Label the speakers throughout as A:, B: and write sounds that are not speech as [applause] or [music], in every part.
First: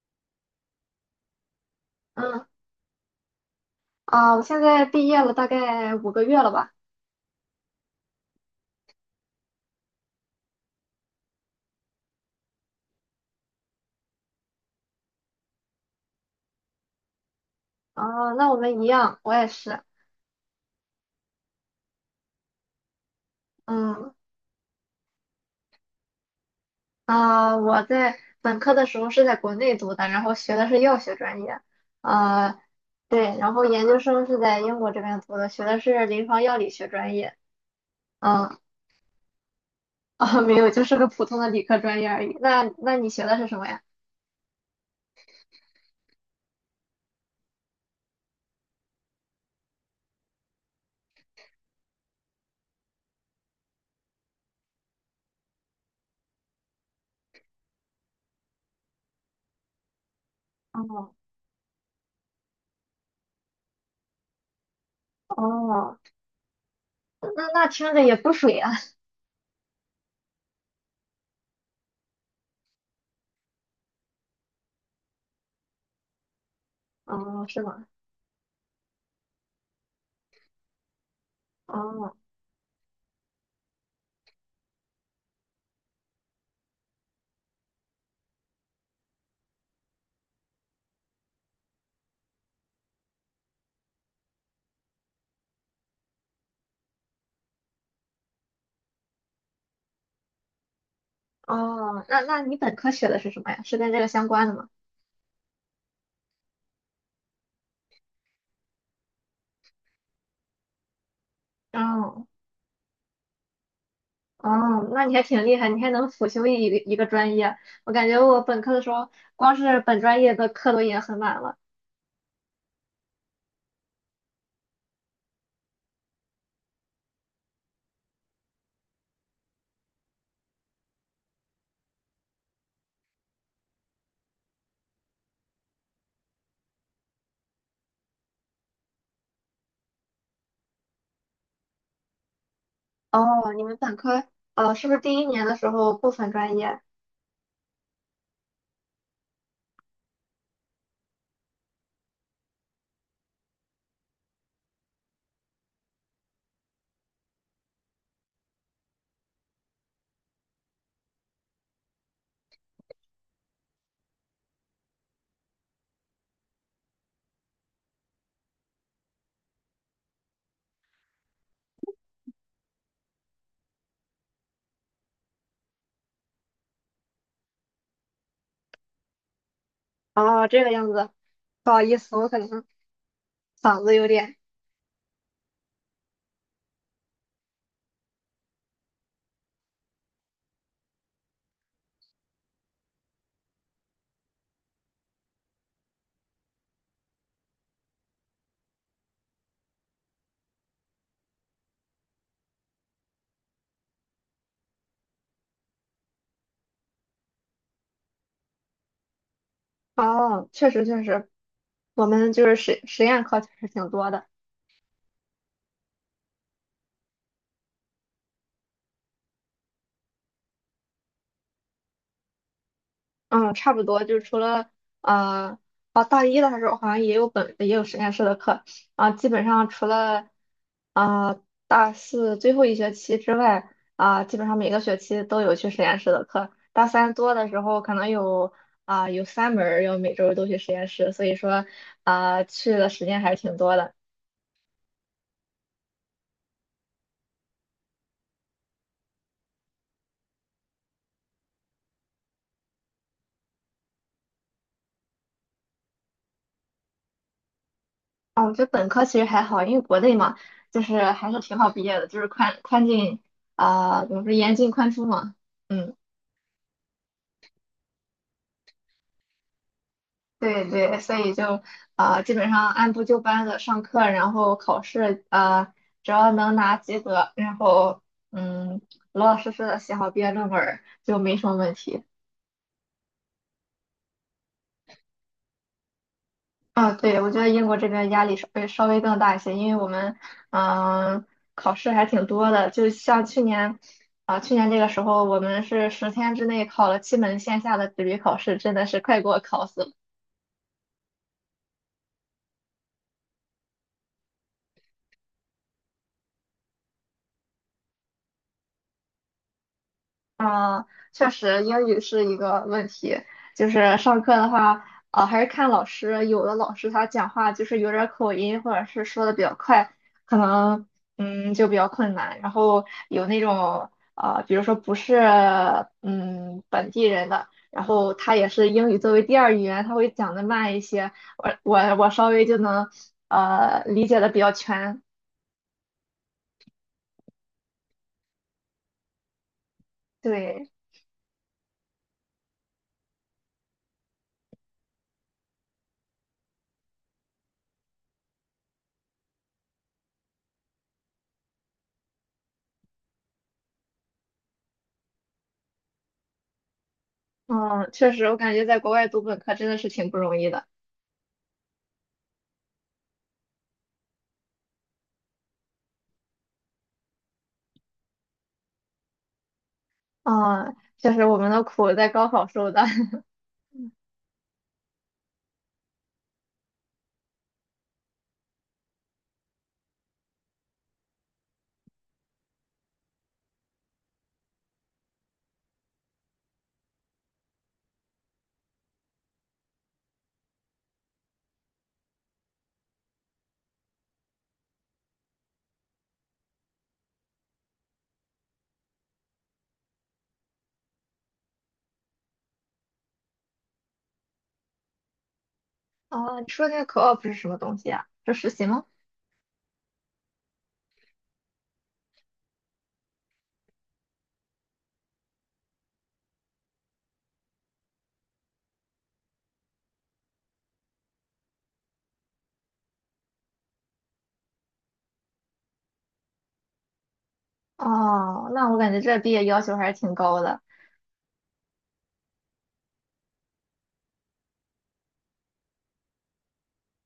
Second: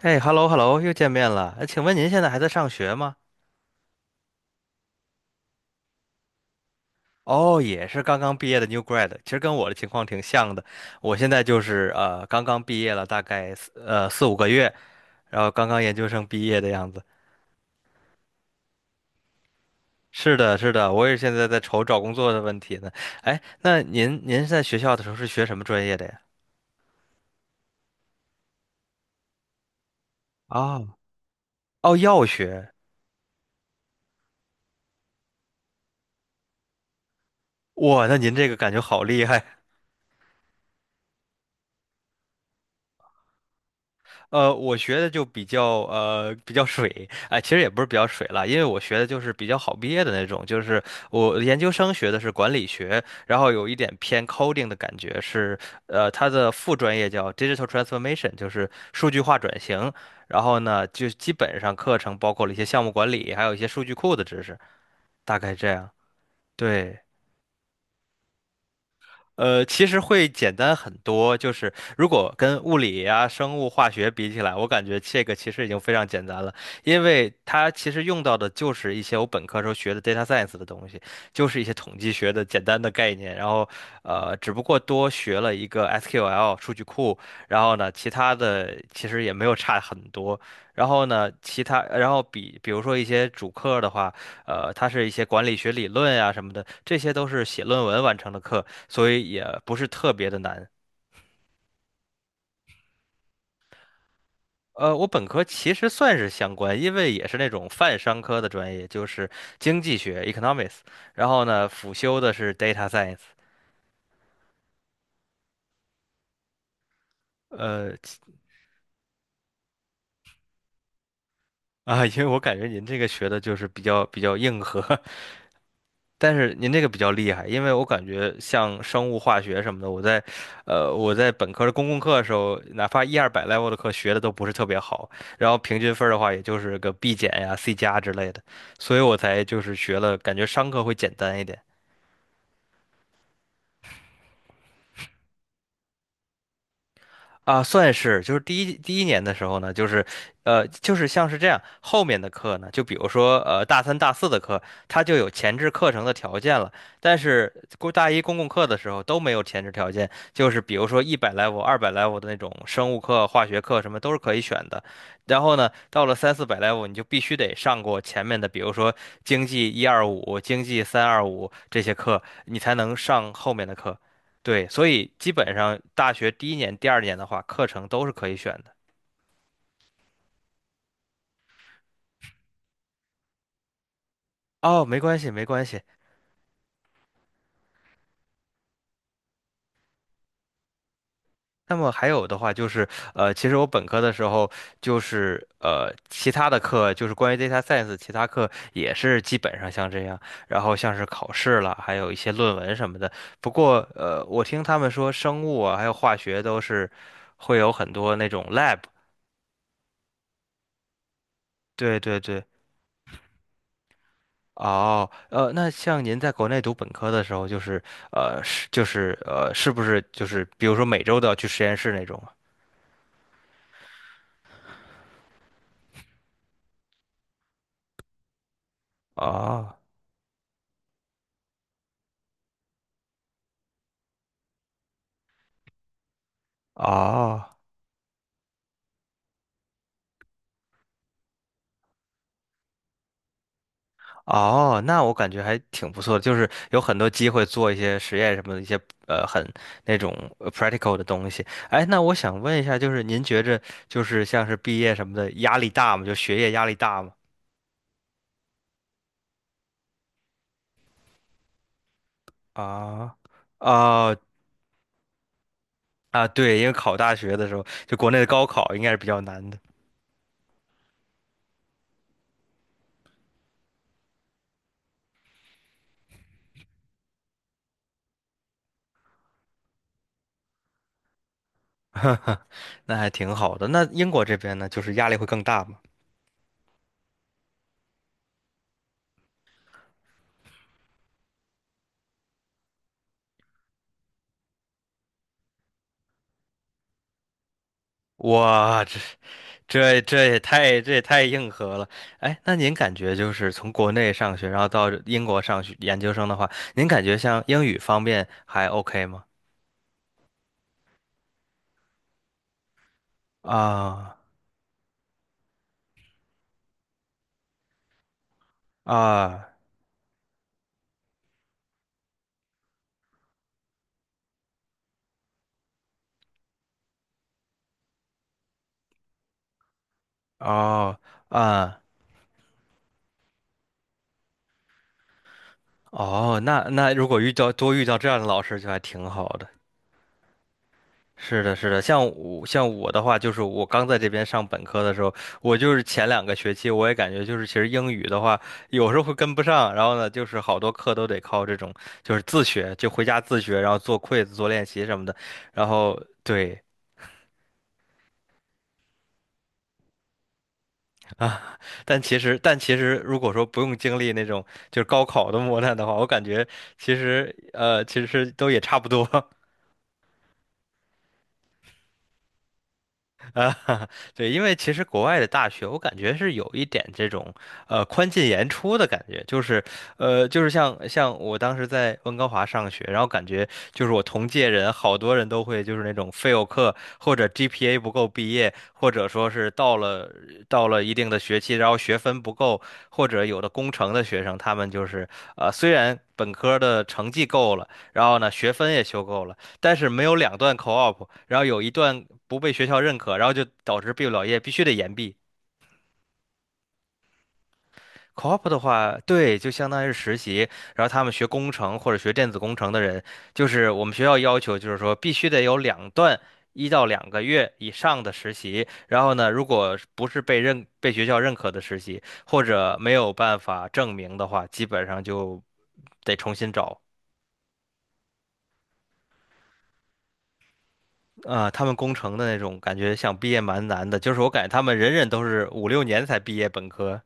A: 哎，hello hello，又见面了。哎，请问您现在还
B: 嗯
A: 在上学吗？
B: 啊，我现在毕业了大概5个月了吧？
A: 哦，也是刚刚毕业的 new grad，其实跟我的情况挺像的。我现在就是刚刚毕业了，大概四五个月，然后刚刚研究生毕业的样子。
B: 啊，那我们一样，我也是。
A: 是的，是的，我也现在在愁找工作的问题呢。哎，那
B: 嗯
A: 您在学校的时候是学什么专业的呀？
B: 啊，我在本科的时候是在国内读的，然后学的是
A: 哦
B: 药学专业。
A: 哦，药
B: 啊，
A: 学。
B: 对，然后研究生是在英国这边读的，学的是临床药理学专业。
A: 哇，那您这个
B: 嗯
A: 感觉好厉害。
B: 啊，没有，就是个普通的理科专业而已。那你学的是什么呀？
A: 我学的就比较水，哎、其实也不是比较水了，因为我学的就是比较好毕业的那种，就是我研究生学的是管理学，然后有一点偏 coding 的感觉是。它的副专业叫 digital transformation，就是数据化转型，然后呢，就
B: 哦
A: 基本上课程包括了一些项目管理，还有一些数据库的知识，大概这样，
B: 哦，
A: 对。
B: 那听着也不水啊。
A: 其实会简单很多，就是如果跟物理啊、生物、化学比起来，我感觉这个其实已经非常简单了，因为
B: 哦，是
A: 它
B: 吗？
A: 其实用到的就是一些我本科时候学的 data science 的东西，就是一些统计
B: 哦
A: 学的简单的概念，然后只不过多学了一个 SQL 数据库，然后呢，其他的其实也没有差很多，然后呢，其他然后比如说一些主课的话。它是一些管理学理论呀、什么的，这些都是写论文完成的课，所以也不是特别的难。
B: 哦，那你本科学的是什么呀？是跟这个相关的吗？
A: 我本科其实算是相关，因为也是那种泛商科的专业，就是经济学 （economics），然后呢，辅修
B: 哦
A: 的是 data science。
B: 哦，那你还挺厉害，你还能辅修一个专业。我
A: 呃，
B: 感觉我本科的时候，光是本专业的课都已经很满了。
A: [laughs] 啊，因为我感觉您这个学的就是比较硬核，但是您这个比较厉害，因为我感觉像生物化学什么的，我在，我在本科的公共课的时候，哪怕一二百 level 的课学的都不是特别好，然后平均分儿的话也就是个 B 减呀、C 加之类的，所以我才就是学了，感觉商科会简单一点。
B: 哦，你们本科，是不是第一年的时候不分专业？
A: 啊，算是，就是第一年的时候呢，就是，就是像是这样，后面的课呢，就比如说，大三、大四的课，它就有前置课程的条件了，但是大一公共课的时候都没有前置条件，就是比如说100 level、二百 level 的那种生物课、化学课什么都是可以选的，然后呢，到了三四百 level，你就必须得上过前面的，比如说经济 125、经济 325这些课，你才能上后面的课。对，所以基本上大学第一年、第二年的话，课程都是可以选的。
B: 哦，这个样子，不好意思，我可能嗓子有点。
A: 哦，没关系，没关系。那么还有的话就是，其实我本科的时候就是其他的课就是关于 data science，其他课也是基本上像这样，然后像是考试了，还有一些论文什么的。不过我听他们说生物啊，还有化学都是会有很多那种 lab。
B: 哦，确实确实，
A: 对
B: 我
A: 对
B: 们
A: 对。
B: 就是实验课确实挺多的。
A: 哦，那像您在国内读本科的时候，就是是不是就是比如说每周都要去实验室那种
B: 嗯，差不多，就除了啊哦，大一的时候好像也有也有实验室的课啊，
A: 啊？
B: 基本上除
A: 哦
B: 了啊、大四最后一学期之外基本上每个学期都有去实验室的课。大三多
A: 哦
B: 的时候可能有三门儿要每周都去实验室，所以说去的时间还是挺多的。
A: 哦，那我感觉还挺不错的，就是有很多机会做一些实验什么的一些呃很那种呃 practical 的东西。哎，那我想问一下，就是您觉着就是像是毕业什么的压力大吗？就学业压力大吗？
B: 啊，我觉得本科其实还好，因为国内嘛，就是还是挺好毕业的，就是宽宽
A: 啊
B: 进啊、怎
A: 啊
B: 么说严进宽出嘛。嗯。
A: 啊，对，因为考大学的时候，就国内的高考应该是比较难的。
B: 对对，所以就基本上按部就班的上课，然后考试，只要能拿及格，然后嗯，老老实实的写好毕业论文儿就没什么问
A: [laughs]
B: 题。
A: 哈哈，那还挺好的。那英国这边呢，就是压力会更大嘛？
B: 啊，对，我觉得英国这边压力稍微更大一些，因为我们嗯、呃考试还挺多的，就像去年这个时候我们是10天之内考了7门线下的纸
A: [laughs]
B: 笔考试，真
A: 哇，
B: 的是快给我考死了。
A: 这也太硬核了。哎，那您感觉就是从国内上学，然后到英国上学研究生的话，您感觉像英语方面还 OK 吗？
B: 啊，确实，英语是一个问题。就是
A: 啊
B: 上课的话，还是看老师。有的老师他讲话就是有点儿口音，或者是说的比
A: 啊
B: 较快，可能就比较困难。然后有那种比如说不是本地人的，然后他也是英语作为第二语言，他会讲的慢一
A: 哦
B: 些，我
A: 啊
B: 我我稍微就能理解的比较全。
A: 哦，那如果遇到这样的老师，就还挺好的。
B: 对，
A: 是的，是的，像我的话，就是我刚在这边上本科的时候，我就是前 2 个学期，我也感觉就是其实英语的话，有时候会跟不上，然后呢，就是好多课都得靠这种就是自学，就回家自学，然后做 quiz 做练习什么的，然后对。
B: 嗯，确实，我感觉在国外读本科真的是挺不容易的。
A: 啊，[laughs] 但其实如果说不用经历那种就是高考的磨难的话，我感觉其实其实都也差不多，
B: 啊，就是我们的苦在高考受的。[laughs]
A: 啊，[laughs] 对，因为其实国外的大学，我感觉是有一点这种宽进严出的感觉，就是就是像我当时在温哥华上学，然后感觉就是我同届人好多人都会就是那种 fail 课，或者 GPA 不够毕业，或者说是到了一定的学期，然后学分不够，或者有的工程的学生，他们就是虽然本科的成绩够了，然后呢学分也修够了。但是没有2 段 co-op，然后有一段不被学校认可，然后就导致毕不了业必须得延毕。
B: 啊，你说这个 co-op 是什么东西啊？是
A: co-op
B: 实
A: 的
B: 习吗？
A: 话，对，就相当于是实习，然后他们学工程或者学电子工程的人，就是我们学校要求就是说必须得有两段1 到 2 个月以上的实习，然后呢，如果是不是被学校认可的实习，或者没有办法证明的话，基本上就得重新找。
B: 哦，那我感觉这毕业要求还是挺高的。
A: 啊、他们工程的那种感觉想毕业蛮难的，就是我感觉他们人人都是5、6 年才毕业本科，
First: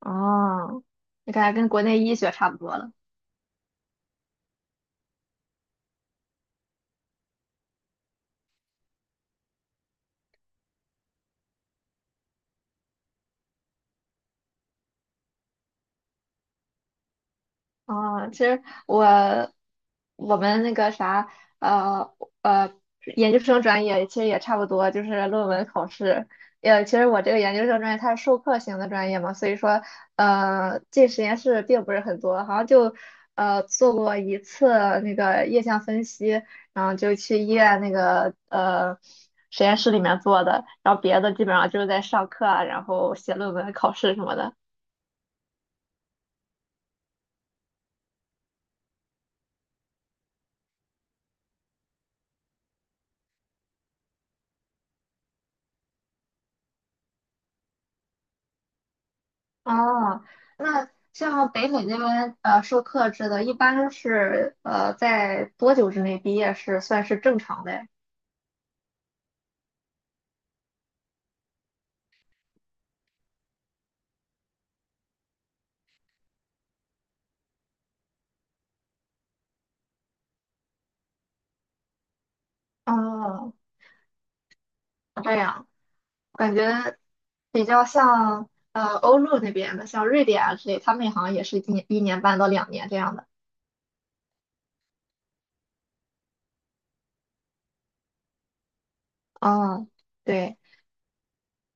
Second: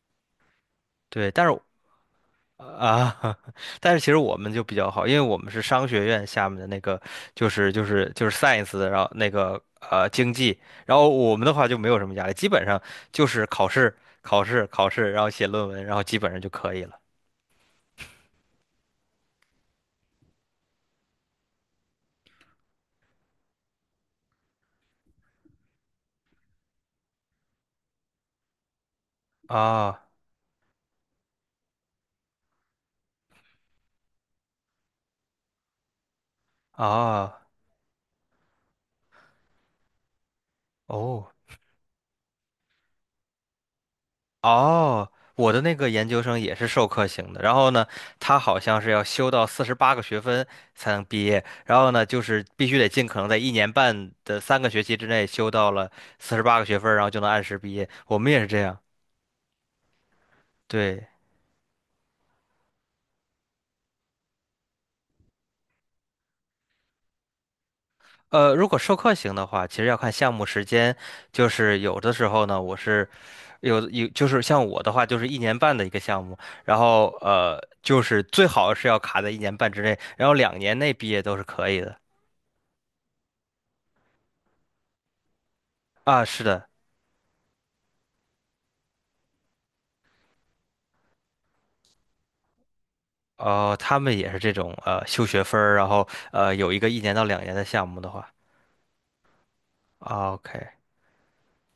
B: 哦，
A: 对，
B: 你
A: 但
B: 感
A: 是
B: 觉跟国内医学差不多了。
A: 啊，[laughs] 但是其实我们就比较好，因为我们是商学院下面的那个，就是science 的，然后那个经济，然后我们的话就没有什么压力，基本上就是考试考试考试，然后写论文，然后基本上就可以了。
B: 啊，其实我们那个啥，呃呃，研究生专业其实也差不多，就是论文考试。其实我这个研究生专业它是授课型的专业嘛，所以说
A: 啊
B: 进实验室并不是很多，好像就做过一次那个液相分析，然后就去
A: 啊
B: 医院那个实验室里面做的，然后别
A: 哦。
B: 的基本上就是在上课啊，然后写论文、考试什么的。
A: 哦，我的那个研究生也是授课型的，然后呢，他好像是要修到四十八个学分才能毕业，然后呢，就是必须得尽可能在一年半的3 个学期之内修到了四十八个学分然后就能按时毕业。我们也是这样，
B: 哦，那
A: 对。
B: 像北美那边授课制的，一般是在多久之内毕业是算是正常的呀？
A: 如果授课型的话，其实要看项目时间，就是有的时候呢，我是就是像我的话，就是一年半的一个项目，然后就是最好是要卡在一年半之内，然后两年内毕业都是可以的。
B: 哦，这样
A: 啊，是
B: 感
A: 的，
B: 觉比较像欧陆那边的，像瑞典啊之类，他们好像也是一年1年半到2年这样的。
A: 哦，他们也是这种修学分儿，然后有一个1 到 2 年的项目的话
B: 哦，
A: O
B: 对，
A: K，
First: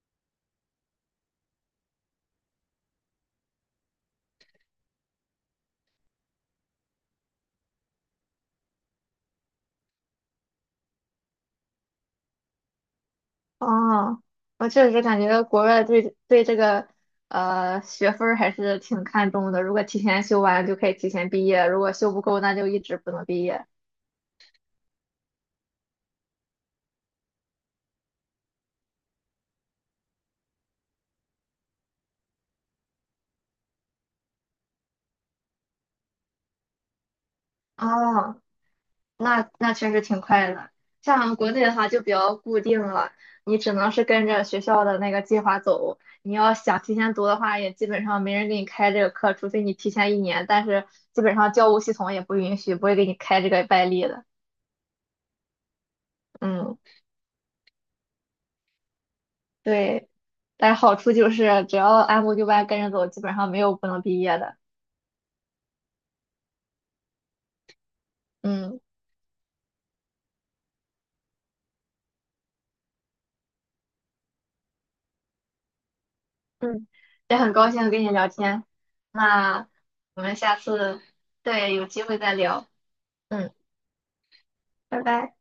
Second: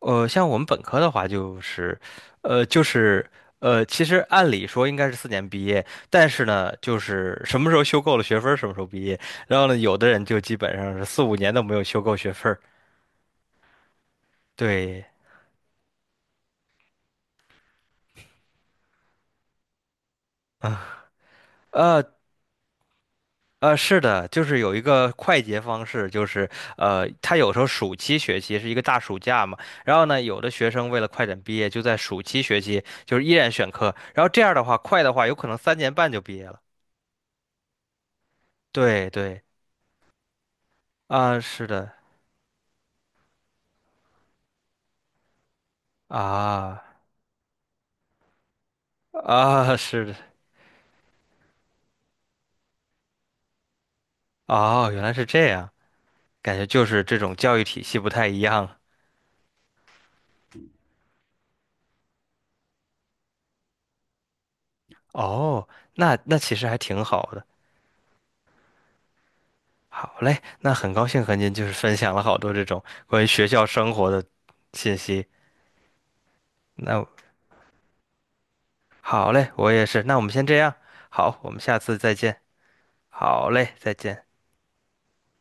A: 像我们本科的话就是，呃，就是其实按理说应该是4 年毕业，但是呢，就是什么时候修够了学分儿什么时候毕业，然后呢，有的人就基本上是4、5 年都没有修够学分儿，
B: 哦，我确实
A: 对。
B: 感觉国外对这个学分儿还是挺看重的，如果提前修完就
A: [laughs]
B: 可以提前毕业，如果
A: 啊，
B: 修不够那就一直不能毕业。
A: 是的，就是有一个快捷方式，就是他有时候暑期学期是一个大暑假嘛，然后呢，有的学生为了快点毕业，就在暑期学期就是依然选课，然后这样的话，快的话有可能3 年半就毕业了。
B: 哦，
A: 对对，
B: 那确实挺快的。像
A: 啊，
B: 国内
A: 是
B: 的话
A: 的，
B: 就比较固定了，你只能是跟着学校的那个计划走。你要想
A: 啊
B: 提前读的话，也基本上没人给你开这个课，除非你
A: 啊，
B: 提
A: 是的，
B: 前一年。但是基本上教务系统也不允许，不会给你开这个外例的。
A: 哦，原来是这样，感觉
B: 嗯，
A: 就是这种教育体系不太一样。
B: 对。但是好处就是只要按部就班跟着走，基本上没有不能毕业的。
A: 哦，那其实还挺好的。
B: 嗯
A: 好嘞，那很高兴和您就是分享了好多这种关于学校生活的信息。
B: 嗯，
A: 那
B: 也很高兴跟你聊天。
A: 好嘞，
B: 那
A: 我也是。那我
B: 我
A: 们
B: 们
A: 先
B: 下
A: 这样，
B: 次。
A: 好，我们
B: 对，
A: 下
B: 有
A: 次
B: 机
A: 再
B: 会再
A: 见。
B: 聊。
A: 好
B: 嗯，
A: 嘞，再见。
B: 拜拜。